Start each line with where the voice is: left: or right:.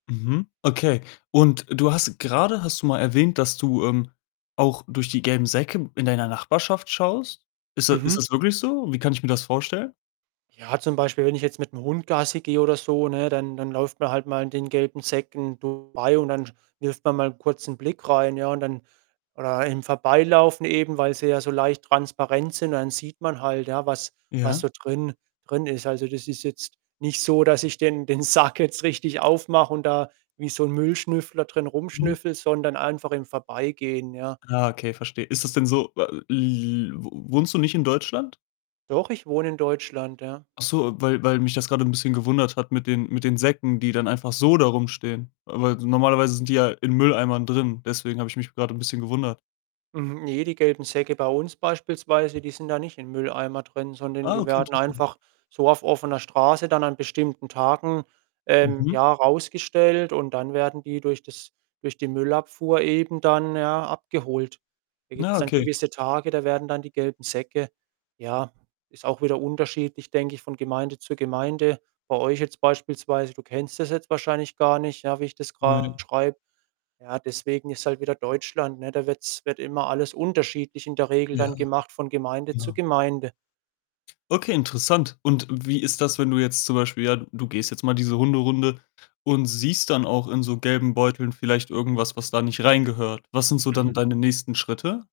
left: Mhm. Okay, und du hast grade hast du mal erwähnt, dass du, ähm, auch durch die gelben Säcke in deiner Nachbarschaft schaust. Ist da ist
right: Mhm.
left: das wirklich so? Wie kann ich mir das vorstellen?
right: Ja, zum Beispiel wenn ich jetzt mit'm Hund Gassi gehe oder so, ne, dann dann läuft man halt mal an den gelben Säcken vorbei, und dann sch wirft man mal kurz 'n Blick rein, ja, und dann oder im Vorbeilaufen eben, weil sie ja so leicht transparent sind und dann sieht man halt, ja, was was
left: Ja.
right: so drin drin ist. Also, das ist jetzt nicht so, dass ich den den Sack jetzt richtig aufmache und da wie so 'n Müllschnüffler drin
left: Mhm.
right: rumschnüffle, sondern einfach im Vorbeigehen, ja.
left: Ah, okay, verstehe. Ist das denn so, w l l wo wohnst du nicht in Deutschland?
right: Doch, ich wohne in Deutschland, ja.
left: Ach so, weil weil mich das grade 'n bisschen gewundert hat mit den mit den Säcken, die dann einfach so da rumstehen. Ah, weil s normalerweise sind die ja in Mülleimern drin, deswegen habe ich mich grad 'n bisschen gewundert.
right: Mhm, ne, die gelben Säcke bei uns beispielsweise, die sind da nicht im Mülleimer drin, sondern
left: Ah,
right: die
left: okay,
right: werden
left: interessant.
right: einfach so auf offener Straße dann an bestimmten Tagen, ähm,
left: Mhm.
right: ja, rausgestellt und dann werden die durch das durch die Müllabfuhr eben dann, ja, abgeholt. Da
left: Na
right: gibt's dann
left: okay.
right: gewisse Tage, da werden dann die gelben Säcke ja, ist auch wieder unterschiedlich, denke ich, von Gemeinde zu Gemeinde. Bei euch jetzt beispielsweise, du kennst das jetzt wahrscheinlich gar nicht, ja, wie ich das
left: Ne.
right: grad beschreibe. Ja, deswegen, ist halt wieder Deutschland, ne? Da wird's wird immer alles unterschiedlich in der Regel
left: Ja,
right: dann gemacht von Gemeinde zu
left: genau.
right: Gemeinde.
left: Okay, interessant, und wie ist das, wenn du jetzt zum Beispiel ja, d du gehst jetzt mal diese Hunderunde und siehst dann auch in so gelben Beuteln vielleicht irgendwas, was da nicht reingehört. Was sind so dann
right: Mhm.
left: deine nächsten Schritte?